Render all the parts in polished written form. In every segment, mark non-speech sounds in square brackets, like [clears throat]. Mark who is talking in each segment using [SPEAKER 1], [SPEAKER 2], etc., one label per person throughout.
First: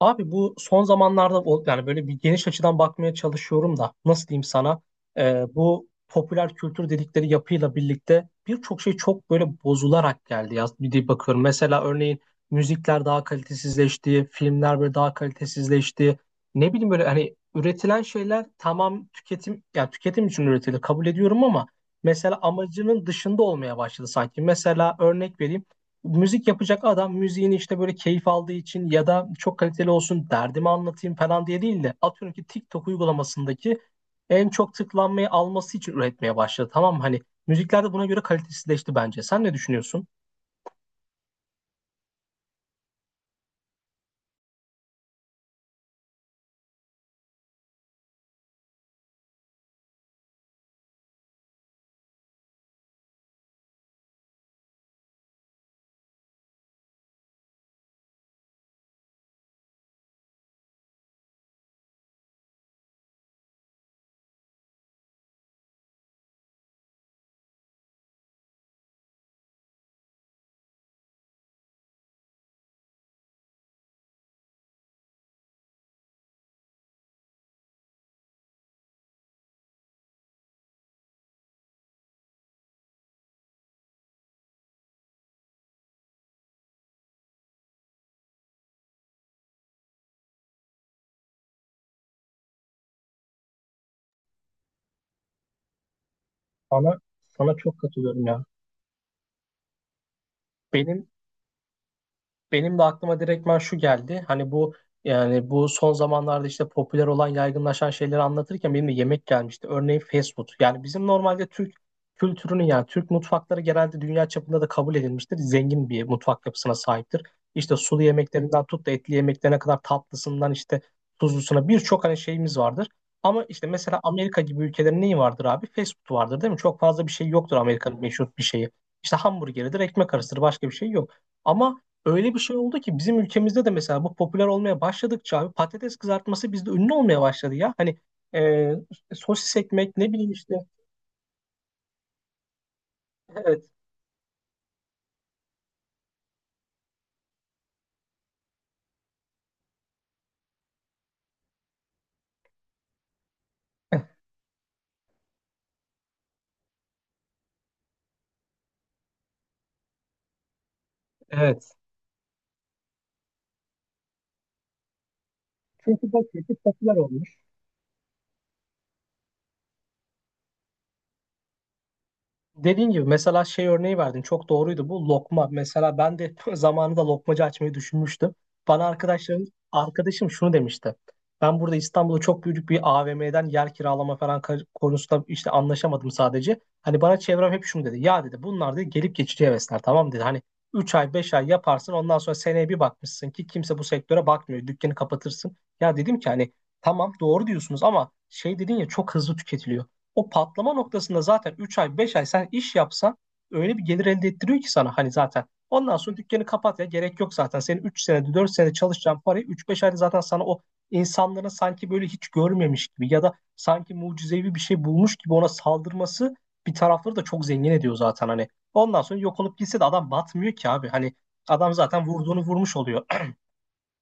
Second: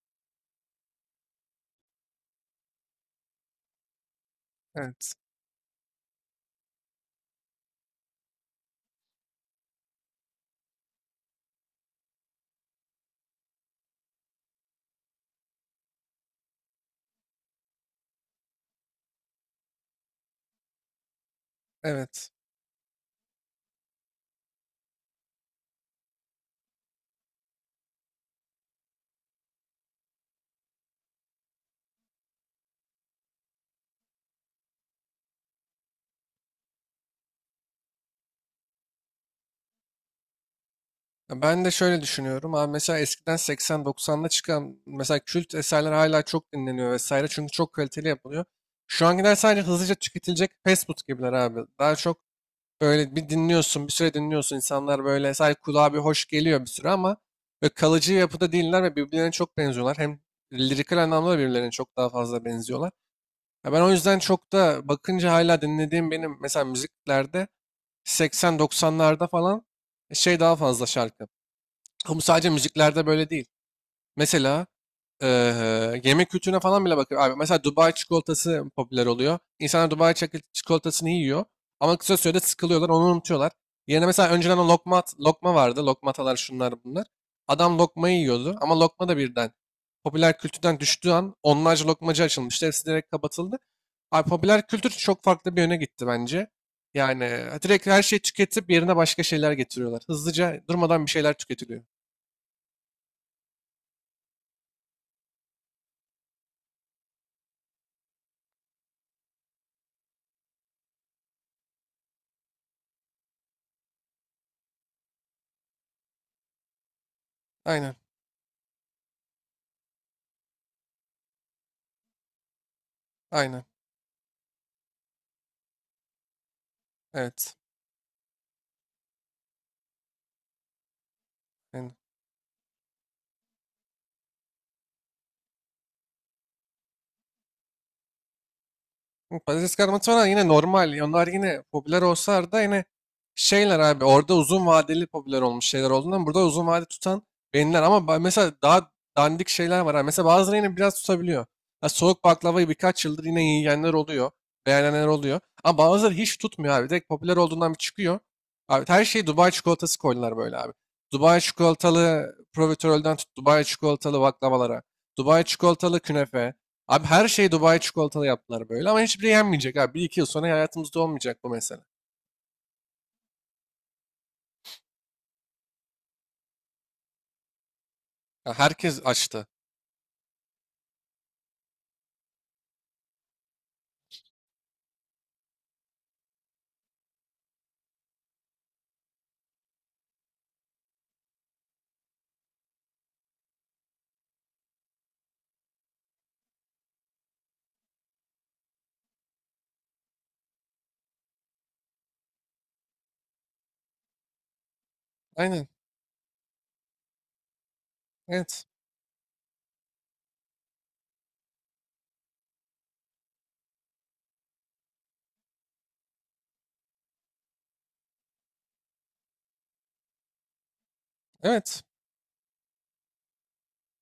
[SPEAKER 1] Abi bu son zamanlarda yani böyle bir geniş açıdan bakmaya çalışıyorum da nasıl diyeyim sana,
[SPEAKER 2] Evet.
[SPEAKER 1] bu popüler kültür dedikleri yapıyla birlikte birçok şey çok böyle bozularak geldi ya bir de bakıyorum. Mesela örneğin müzikler daha kalitesizleşti, filmler böyle daha kalitesizleşti. Ne bileyim böyle hani üretilen şeyler tamam, tüketim yani tüketim için üretilir, kabul ediyorum ama
[SPEAKER 2] Evet.
[SPEAKER 1] mesela amacının dışında olmaya başladı sanki. Mesela örnek vereyim, müzik yapacak adam müziğini işte böyle keyif aldığı için ya da çok kaliteli olsun, derdimi anlatayım falan diye değil de atıyorum ki TikTok uygulamasındaki en çok tıklanmayı alması için üretmeye başladı. Tamam mı? Hani müzikler de buna göre kalitesizleşti bence. Sen ne düşünüyorsun?
[SPEAKER 2] Ben de şöyle düşünüyorum. Abi mesela eskiden 80-90'da çıkan mesela kült eserler hala çok dinleniyor vesaire. Çünkü çok kaliteli yapılıyor. Şu ankiler sadece hızlıca tüketilecek fast food gibiler abi. Daha çok böyle bir dinliyorsun, bir süre dinliyorsun. İnsanlar böyle sadece kulağa bir hoş geliyor bir süre ama böyle kalıcı yapıda değiller ve birbirlerine çok benziyorlar. Hem lirikal anlamda da birbirlerine çok daha fazla benziyorlar. Ya ben o yüzden çok da bakınca hala dinlediğim benim mesela müziklerde 80-90'larda falan daha fazla şarkı. Ama sadece müziklerde böyle değil. Mesela yemek kültürüne falan bile bakıyor. Abi, mesela Dubai çikolatası popüler oluyor. İnsanlar Dubai çikolatasını yiyor ama kısa sürede sıkılıyorlar, onu unutuyorlar. Yerine mesela önceden o lokma, lokma vardı. Lokmatalar şunlar bunlar. Adam lokmayı yiyordu ama lokma da birden popüler kültürden düştüğü an onlarca lokmacı açılmıştı. Hepsi direkt kapatıldı. Abi popüler kültür çok farklı bir yöne gitti bence.
[SPEAKER 1] Sana,
[SPEAKER 2] Yani
[SPEAKER 1] sana
[SPEAKER 2] e,
[SPEAKER 1] çok
[SPEAKER 2] direkt her şeyi
[SPEAKER 1] katılıyorum ya.
[SPEAKER 2] tüketip yerine başka şeyler getiriyorlar. Hızlıca durmadan
[SPEAKER 1] Benim
[SPEAKER 2] bir şeyler tüketiliyor.
[SPEAKER 1] Benim de aklıma direktmen şu geldi. Hani bu son zamanlarda işte popüler olan, yaygınlaşan şeyleri anlatırken benim de yemek gelmişti. Örneğin fast food. Yani bizim normalde Türk kültürünün, yani Türk mutfakları genelde dünya çapında da kabul edilmiştir. Zengin bir mutfak yapısına sahiptir. İşte
[SPEAKER 2] Aynen,
[SPEAKER 1] sulu yemeklerinden tut da etli yemeklerine kadar, tatlısından işte tuzlusuna birçok hani şeyimiz vardır. Ama
[SPEAKER 2] aynen.
[SPEAKER 1] işte mesela Amerika gibi ülkelerin neyi vardır abi? Fast food vardır değil mi? Çok fazla bir şey
[SPEAKER 2] Evet.
[SPEAKER 1] yoktur Amerika'nın meşhur bir şeyi. İşte hamburgeridir, ekmek arasıdır, başka bir şey yok. Ama
[SPEAKER 2] Yani,
[SPEAKER 1] öyle bir şey oldu ki bizim ülkemizde de mesela bu popüler olmaya başladıkça abi patates kızartması bizde ünlü olmaya başladı ya. Hani e,
[SPEAKER 2] bu
[SPEAKER 1] sosis
[SPEAKER 2] patates
[SPEAKER 1] ekmek,
[SPEAKER 2] kızartması
[SPEAKER 1] ne
[SPEAKER 2] falan
[SPEAKER 1] bileyim
[SPEAKER 2] yine
[SPEAKER 1] işte.
[SPEAKER 2] normal. Onlar yine popüler olsalar da yine
[SPEAKER 1] Evet.
[SPEAKER 2] abi orada uzun vadeli popüler olmuş şeyler olduğundan burada uzun vade tutan beğeniler. Ama mesela daha dandik şeyler var. Ha, mesela bazıları yine biraz tutabiliyor. Ha, soğuk baklavayı birkaç yıldır yine yiyenler
[SPEAKER 1] [laughs]
[SPEAKER 2] oluyor. Beğenenler oluyor. Ama bazıları hiç tutmuyor abi. Direkt popüler olduğundan bir çıkıyor. Abi her şeyi Dubai çikolatası koydular böyle abi. Dubai
[SPEAKER 1] Evet.
[SPEAKER 2] çikolatalı profiterolden tut Dubai çikolatalı baklavalara. Dubai çikolatalı
[SPEAKER 1] Çünkü bakıyor
[SPEAKER 2] künefe.
[SPEAKER 1] ki popüler
[SPEAKER 2] Abi
[SPEAKER 1] oldu.
[SPEAKER 2] her şeyi Dubai çikolatalı yaptılar böyle ama hiçbiri yenmeyecek abi. Bir iki yıl sonra hayatımızda olmayacak bu mesele.
[SPEAKER 1] Dediğin gibi mesela şey örneği verdin, çok doğruydu, bu lokma. Mesela ben de [laughs] zamanında lokmacı açmayı düşünmüştüm.
[SPEAKER 2] Ya
[SPEAKER 1] Bana
[SPEAKER 2] herkes
[SPEAKER 1] arkadaşlarım,
[SPEAKER 2] açtı.
[SPEAKER 1] arkadaşım şunu demişti. Ben burada İstanbul'da çok büyük bir AVM'den yer kiralama falan konusunda işte anlaşamadım sadece. Hani bana çevrem hep şunu dedi. Ya dedi, bunlar dedi gelip geçici hevesler, tamam dedi. Hani 3 ay 5 ay yaparsın, ondan sonra seneye bir bakmışsın ki kimse bu sektöre bakmıyor. Dükkanı kapatırsın. Ya dedim ki hani tamam, doğru diyorsunuz ama şey dedin ya, çok hızlı tüketiliyor. O patlama noktasında zaten 3 ay 5 ay sen iş yapsan öyle bir gelir elde ettiriyor ki sana, hani zaten.
[SPEAKER 2] Aynen.
[SPEAKER 1] Ondan sonra dükkanı kapat ya, gerek yok zaten. Senin 3 senede 4
[SPEAKER 2] Evet.
[SPEAKER 1] senede çalışacağın parayı üç beş ayda zaten sana o insanların sanki böyle hiç görmemiş gibi ya da sanki mucizevi bir şey bulmuş gibi ona saldırması bir tarafları da çok zengin ediyor zaten hani. Ondan sonra yok olup gitse de adam batmıyor ki abi. Hani adam
[SPEAKER 2] Evet.
[SPEAKER 1] zaten vurduğunu vurmuş oluyor.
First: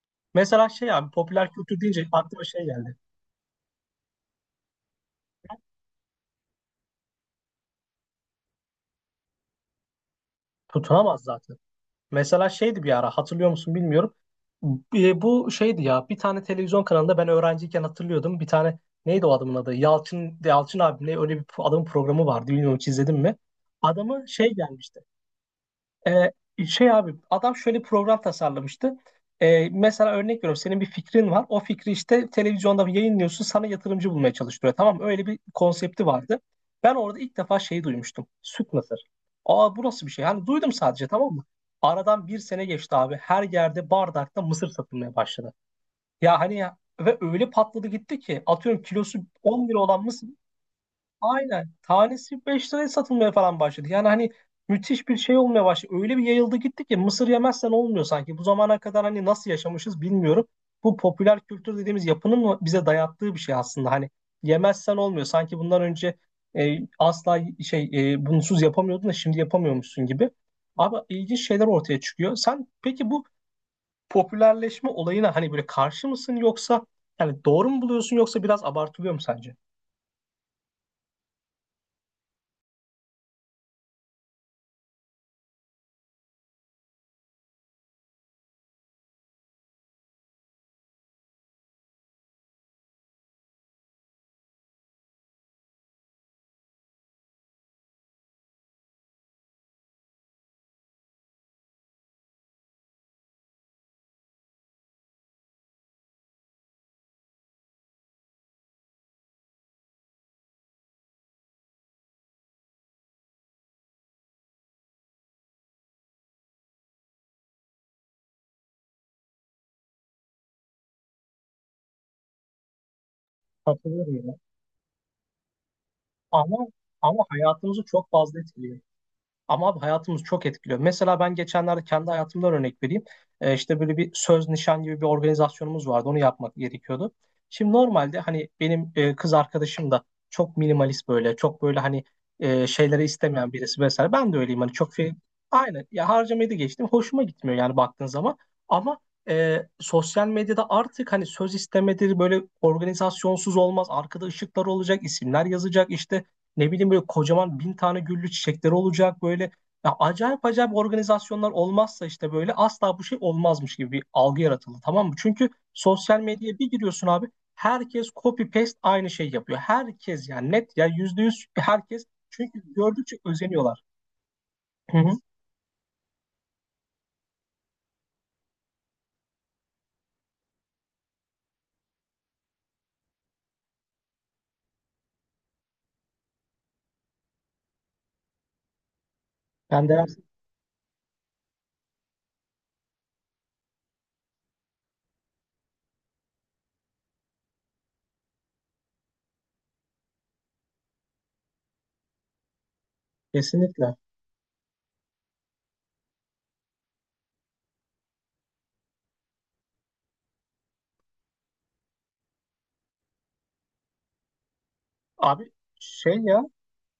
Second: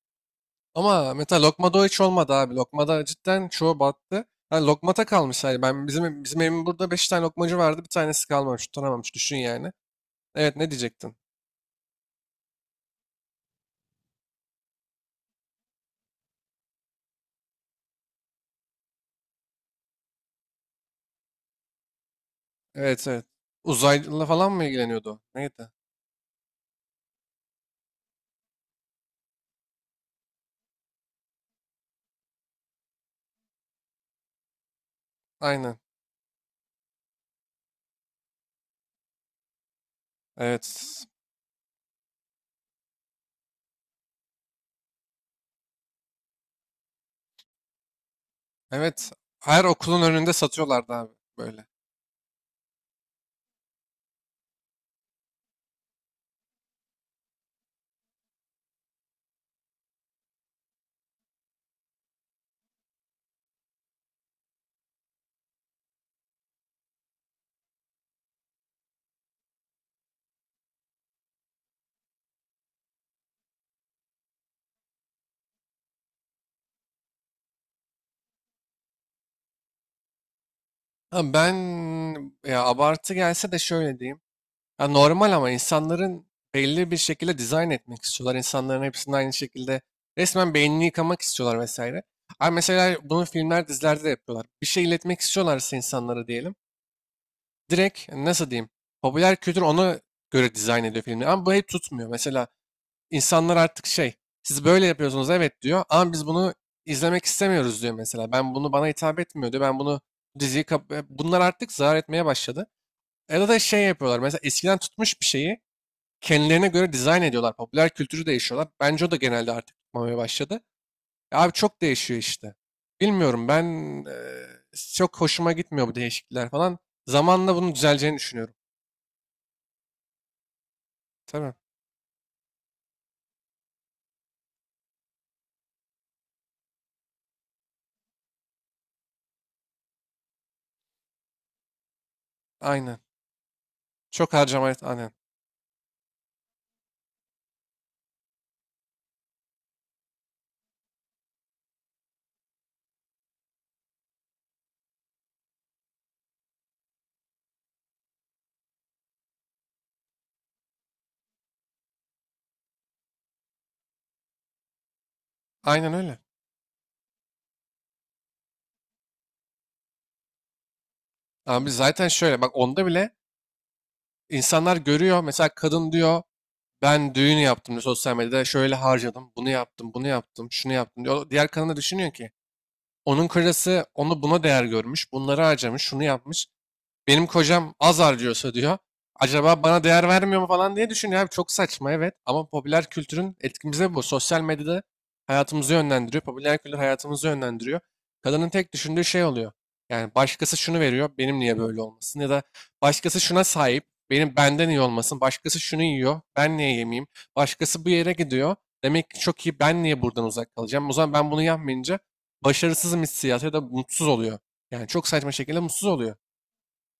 [SPEAKER 1] [clears throat] Mesela şey abi,
[SPEAKER 2] Ama mesela
[SPEAKER 1] popüler
[SPEAKER 2] lokmada
[SPEAKER 1] kültür
[SPEAKER 2] o hiç
[SPEAKER 1] deyince
[SPEAKER 2] olmadı
[SPEAKER 1] aklıma
[SPEAKER 2] abi.
[SPEAKER 1] şey geldi.
[SPEAKER 2] Lokmada cidden çoğu battı. Yani lokmata kalmış yani. Ben bizim evimin burada beş tane lokmacı vardı. Bir tanesi kalmamış, tutunamamış. Düşün yani. Evet, ne diyecektin?
[SPEAKER 1] Tutunamaz zaten. Mesela şeydi, bir ara hatırlıyor musun bilmiyorum. Bu şeydi ya, bir tane televizyon kanalında ben öğrenciyken hatırlıyordum. Bir tane, neydi o adamın adı? Yalçın abimle öyle bir adamın programı vardı. Bilmiyorum, hiç
[SPEAKER 2] Evet,
[SPEAKER 1] izledin
[SPEAKER 2] evet.
[SPEAKER 1] mi?
[SPEAKER 2] Uzaylı
[SPEAKER 1] Adamı
[SPEAKER 2] falan
[SPEAKER 1] şey
[SPEAKER 2] mı
[SPEAKER 1] gelmişti.
[SPEAKER 2] ilgileniyordu o? Neydi?
[SPEAKER 1] Ee, Şey abi, adam şöyle program tasarlamıştı. Mesela örnek veriyorum, senin bir fikrin var. O fikri işte televizyonda yayınlıyorsun, sana yatırımcı bulmaya çalıştırıyor. Tamam mı? Öyle bir
[SPEAKER 2] Aynen.
[SPEAKER 1] konsepti vardı. Ben orada ilk defa şeyi duymuştum. Süt mısır. Aa, bu nasıl bir şey? Hani duydum
[SPEAKER 2] Evet.
[SPEAKER 1] sadece, tamam mı? Aradan bir sene geçti abi. Her yerde bardakta mısır satılmaya başladı. Ya hani ya, ve öyle patladı gitti ki atıyorum
[SPEAKER 2] Evet.
[SPEAKER 1] kilosu
[SPEAKER 2] Her
[SPEAKER 1] 10 lira
[SPEAKER 2] okulun
[SPEAKER 1] olan mısır.
[SPEAKER 2] önünde satıyorlardı abi böyle.
[SPEAKER 1] Aynen. Tanesi 5 liraya satılmaya falan başladı. Yani hani müthiş bir şey olmaya başladı. Öyle bir yayıldı gitti ki mısır yemezsen olmuyor sanki. Bu zamana kadar hani nasıl yaşamışız bilmiyorum. Bu popüler kültür dediğimiz yapının mı bize dayattığı bir şey aslında. Hani yemezsen olmuyor. Sanki bundan önce asla şey bunsuz yapamıyordun da şimdi yapamıyormuşsun gibi. Abi ilginç şeyler ortaya çıkıyor. Sen peki bu popülerleşme olayına hani böyle karşı mısın yoksa yani doğru mu buluyorsun, yoksa biraz abartılıyor mu sence?
[SPEAKER 2] Ha ben, ya abartı gelse de şöyle diyeyim. Ya normal ama insanların belli bir şekilde dizayn etmek istiyorlar. İnsanların hepsinin aynı şekilde resmen beynini yıkamak istiyorlar vesaire. Ama mesela bunu filmler, dizilerde de yapıyorlar. Bir şey iletmek istiyorlarsa insanlara diyelim. Direkt nasıl diyeyim? Popüler kültür ona göre dizayn ediyor filmleri. Ama bu hep tutmuyor. Mesela insanlar artık siz böyle yapıyorsunuz evet diyor. Ama biz bunu izlemek istemiyoruz diyor mesela. Ben bunu bana hitap etmiyor diyor. Ben bunu bunlar artık zarar etmeye başladı. Ya da şey yapıyorlar. Mesela eskiden tutmuş bir şeyi kendilerine göre dizayn ediyorlar. Popüler kültürü değişiyorlar. Bence o da genelde artık tutmamaya başladı. E abi çok değişiyor işte. Bilmiyorum ben,
[SPEAKER 1] Katılıyorum.
[SPEAKER 2] eee, çok hoşuma gitmiyor bu değişiklikler
[SPEAKER 1] Ama
[SPEAKER 2] falan.
[SPEAKER 1] ama
[SPEAKER 2] Zamanla bunun
[SPEAKER 1] hayatımızı çok
[SPEAKER 2] düzeleceğini
[SPEAKER 1] fazla
[SPEAKER 2] düşünüyorum.
[SPEAKER 1] etkiliyor. Ama abi hayatımızı çok etkiliyor. Mesela ben
[SPEAKER 2] Tabii.
[SPEAKER 1] geçenlerde kendi hayatımdan örnek vereyim. İşte böyle bir söz nişan gibi bir organizasyonumuz vardı. Onu yapmak gerekiyordu. Şimdi normalde hani benim kız arkadaşım da çok minimalist böyle, çok böyle hani
[SPEAKER 2] Aynen.
[SPEAKER 1] şeyleri istemeyen birisi vesaire.
[SPEAKER 2] Çok
[SPEAKER 1] Ben de öyleyim
[SPEAKER 2] harcama,
[SPEAKER 1] hani çok
[SPEAKER 2] aynen.
[SPEAKER 1] şey, aynen ya, harcamayı da geçtim. Hoşuma gitmiyor yani baktığın zaman. Ama sosyal medyada artık hani söz istemedir, böyle organizasyonsuz olmaz. Arkada ışıklar olacak, isimler yazacak, işte ne bileyim böyle kocaman bin tane güllü çiçekleri olacak böyle. Ya acayip acayip organizasyonlar olmazsa işte böyle asla bu şey olmazmış gibi bir algı yaratıldı, tamam mı? Çünkü
[SPEAKER 2] Aynen öyle.
[SPEAKER 1] sosyal medyaya bir giriyorsun abi, herkes copy paste aynı şey yapıyor. Herkes, yani net ya, %100
[SPEAKER 2] Abi
[SPEAKER 1] herkes,
[SPEAKER 2] zaten şöyle bak,
[SPEAKER 1] çünkü
[SPEAKER 2] onda bile
[SPEAKER 1] gördükçe özeniyorlar.
[SPEAKER 2] insanlar
[SPEAKER 1] Hı hı.
[SPEAKER 2] görüyor. Mesela kadın diyor ben düğün yaptım diyor sosyal medyada, şöyle harcadım. Bunu yaptım, bunu yaptım, şunu yaptım diyor. Diğer kadın da düşünüyor ki onun karısı onu buna değer görmüş. Bunları harcamış, şunu yapmış. Benim kocam az harcıyorsa diyor. Acaba bana
[SPEAKER 1] Ben de
[SPEAKER 2] değer vermiyor mu falan diye düşünüyor abi. Çok saçma evet ama popüler kültürün etkimize bu. Sosyal medyada hayatımızı yönlendiriyor. Popüler kültür hayatımızı yönlendiriyor. Kadının tek düşündüğü şey oluyor. Yani başkası şunu veriyor, benim niye böyle olmasın? Ya da başkası şuna sahip,
[SPEAKER 1] kesinlikle.
[SPEAKER 2] benim benden iyi olmasın. Başkası şunu yiyor, ben niye yemeyeyim? Başkası bu yere gidiyor. Demek ki çok iyi, ben niye buradan uzak kalacağım? O zaman ben bunu yapmayınca başarısızım hissiyatı ya da mutsuz oluyor. Yani çok saçma
[SPEAKER 1] Abi
[SPEAKER 2] şekilde mutsuz oluyor.
[SPEAKER 1] şey ya,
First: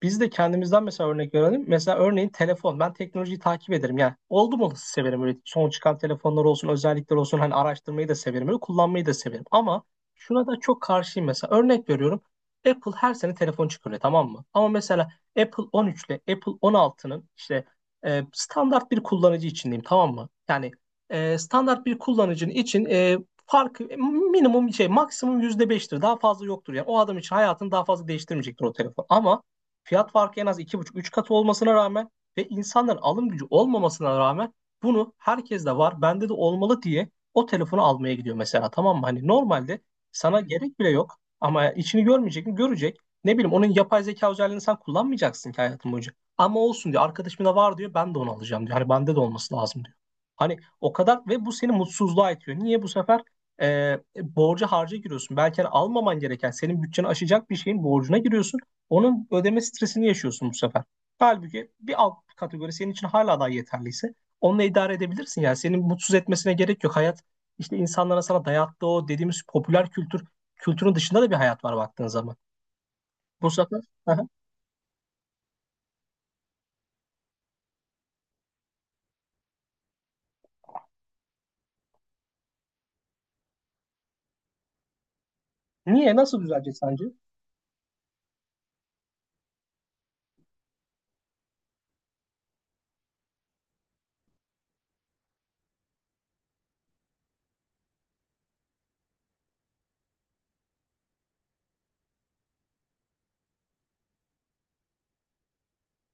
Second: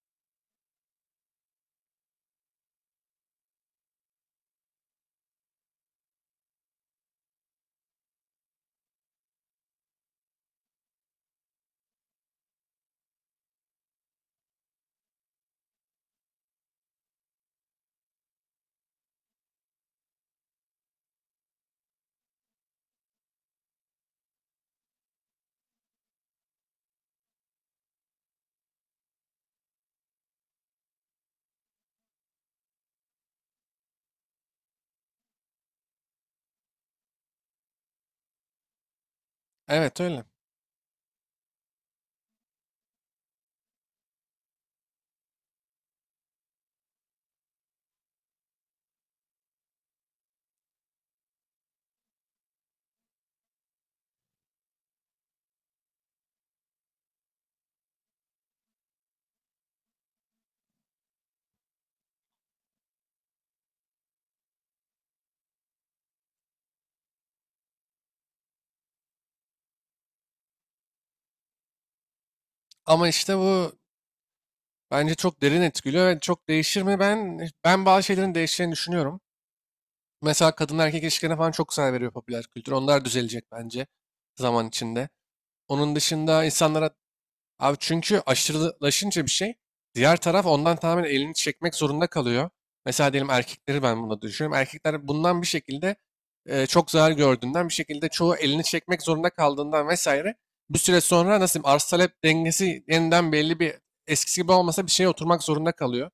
[SPEAKER 1] biz de kendimizden mesela örnek verelim. Mesela örneğin telefon. Ben teknolojiyi takip ederim. Yani oldum olası severim. Öyle son çıkan telefonlar olsun, özellikler olsun. Hani araştırmayı da severim. Öyle kullanmayı da severim. Ama şuna da çok karşıyım mesela. Örnek veriyorum. Apple her sene telefon çıkarıyor, tamam mı? Ama mesela Apple 13 ile Apple 16'nın işte standart bir kullanıcı için diyeyim, tamam mı? Yani standart bir kullanıcının için farkı minimum şey, maksimum %5'tir. Daha fazla yoktur. Yani o adam için hayatını daha fazla değiştirmeyecektir o telefon. Ama fiyat farkı en az 2,5 3 katı olmasına rağmen ve insanların alım gücü olmamasına rağmen bunu, herkes de var, bende de olmalı diye o telefonu almaya gidiyor mesela, tamam mı? Hani normalde
[SPEAKER 2] Evet öyle.
[SPEAKER 1] sana gerek bile yok ama içini görmeyecek mi? Görecek. Ne bileyim onun yapay zeka özelliğini sen kullanmayacaksın ki hayatın boyunca. Ama olsun diyor. Arkadaşımda da var diyor. Ben de onu alacağım diyor. Hani bende de olması lazım diyor. Hani o kadar, ve bu seni mutsuzluğa itiyor. Niye bu sefer borca harca giriyorsun? Belki hani almaman gereken, senin bütçeni aşacak bir şeyin borcuna giriyorsun. Onun ödeme stresini yaşıyorsun bu sefer. Halbuki bir alt kategori senin için hala daha yeterliyse onunla idare edebilirsin. Yani senin mutsuz etmesine gerek yok. Hayat işte, insanlara sana dayattığı o dediğimiz popüler kültürün dışında da bir hayat var baktığın zaman.
[SPEAKER 2] Ama işte
[SPEAKER 1] Bu
[SPEAKER 2] bu
[SPEAKER 1] sefer. Aha.
[SPEAKER 2] bence çok derin etkiliyor ve çok değişir mi? Ben bazı şeylerin değişeceğini düşünüyorum. Mesela kadın erkek ilişkilerine falan çok saygı veriyor popüler kültür. Onlar düzelecek bence zaman içinde. Onun
[SPEAKER 1] Niye, nasıl
[SPEAKER 2] dışında
[SPEAKER 1] düzelecek
[SPEAKER 2] insanlar.
[SPEAKER 1] sence?
[SPEAKER 2] Abi çünkü aşırılaşınca bir şey, diğer taraf ondan tamamen elini çekmek zorunda kalıyor. Mesela diyelim erkekleri ben buna düşünüyorum. Erkekler bundan bir şekilde çok zarar gördüğünden, bir şekilde çoğu elini çekmek zorunda kaldığından vesaire, bir süre sonra nasıl diyeyim arz talep dengesi yeniden belli bir, eskisi gibi olmasa bir şeye oturmak zorunda kalıyor.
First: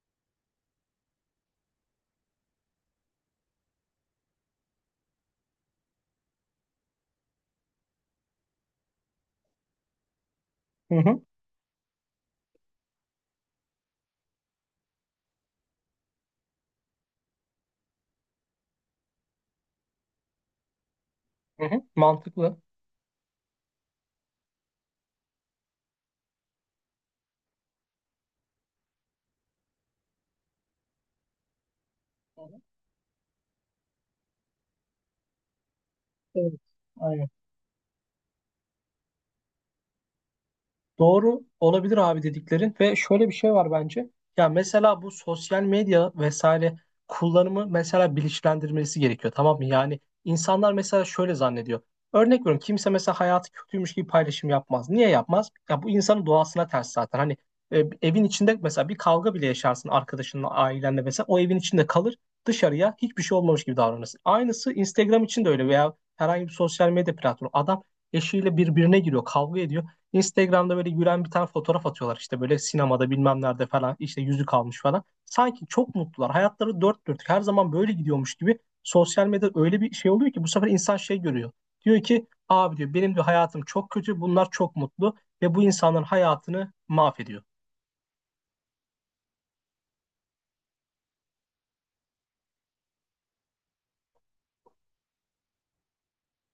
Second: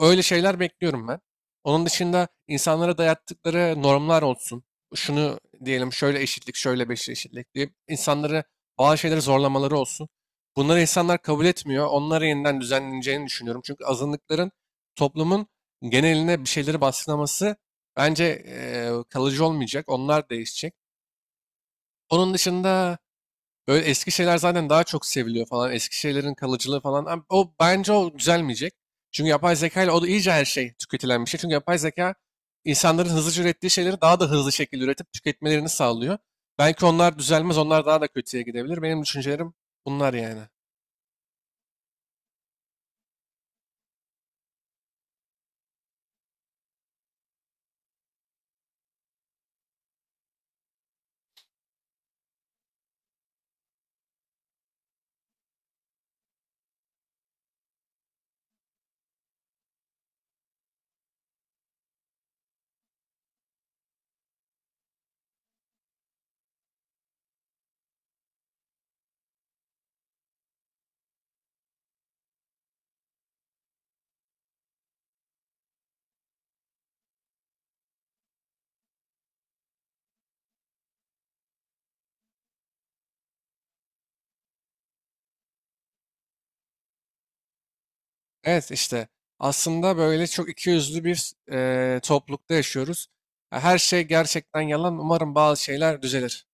[SPEAKER 2] Öyle şeyler bekliyorum ben. Onun dışında insanlara dayattıkları normlar olsun. Şunu diyelim şöyle eşitlik, şöyle beşli eşitlik diye insanları bazı şeyleri zorlamaları olsun. Bunları
[SPEAKER 1] Hı hı.
[SPEAKER 2] insanlar kabul etmiyor. Onları yeniden düzenleneceğini düşünüyorum. Çünkü azınlıkların toplumun geneline bir şeyleri baskılaması bence kalıcı olmayacak. Onlar değişecek.
[SPEAKER 1] Hı hı.
[SPEAKER 2] Onun
[SPEAKER 1] Mantıklı.
[SPEAKER 2] dışında böyle eski şeyler zaten daha çok seviliyor falan. Eski şeylerin kalıcılığı falan. O bence o düzelmeyecek. Çünkü yapay zeka ile o da iyice her şey tüketilen bir şey. Çünkü yapay zeka insanların hızlıca ürettiği şeyleri daha da hızlı şekilde üretip tüketmelerini sağlıyor.
[SPEAKER 1] Evet.
[SPEAKER 2] Belki onlar
[SPEAKER 1] Aynen.
[SPEAKER 2] düzelmez, onlar daha da kötüye gidebilir. Benim düşüncelerim bunlar yani.
[SPEAKER 1] Doğru olabilir abi dediklerin, ve şöyle bir şey var bence. Ya mesela bu sosyal medya vesaire kullanımı mesela bilinçlendirmesi gerekiyor, tamam mı? Yani insanlar mesela şöyle zannediyor. Örnek veriyorum, kimse mesela hayatı kötüymüş gibi paylaşım yapmaz. Niye yapmaz? Ya bu insanın doğasına ters zaten. Hani e, evin içinde mesela bir kavga bile yaşarsın arkadaşınla, ailenle, mesela o evin içinde kalır, dışarıya hiçbir şey olmamış gibi davranırsın. Aynısı Instagram için de öyle, veya herhangi bir sosyal medya platformu. Adam eşiyle birbirine giriyor, kavga ediyor. Instagram'da böyle gülen bir tane fotoğraf atıyorlar, işte böyle sinemada bilmem nerede falan, işte yüzük almış falan. Sanki çok mutlular. Hayatları dört dörtlük her zaman böyle gidiyormuş gibi, sosyal medya öyle bir şey oluyor ki bu sefer insan şey görüyor. Diyor ki abi diyor, benim de hayatım çok kötü, bunlar çok mutlu, ve bu insanların hayatını mahvediyor.
[SPEAKER 2] Evet işte aslında böyle çok ikiyüzlü bir, toplulukta yaşıyoruz. Her şey gerçekten yalan. Umarım bazı şeyler düzelir.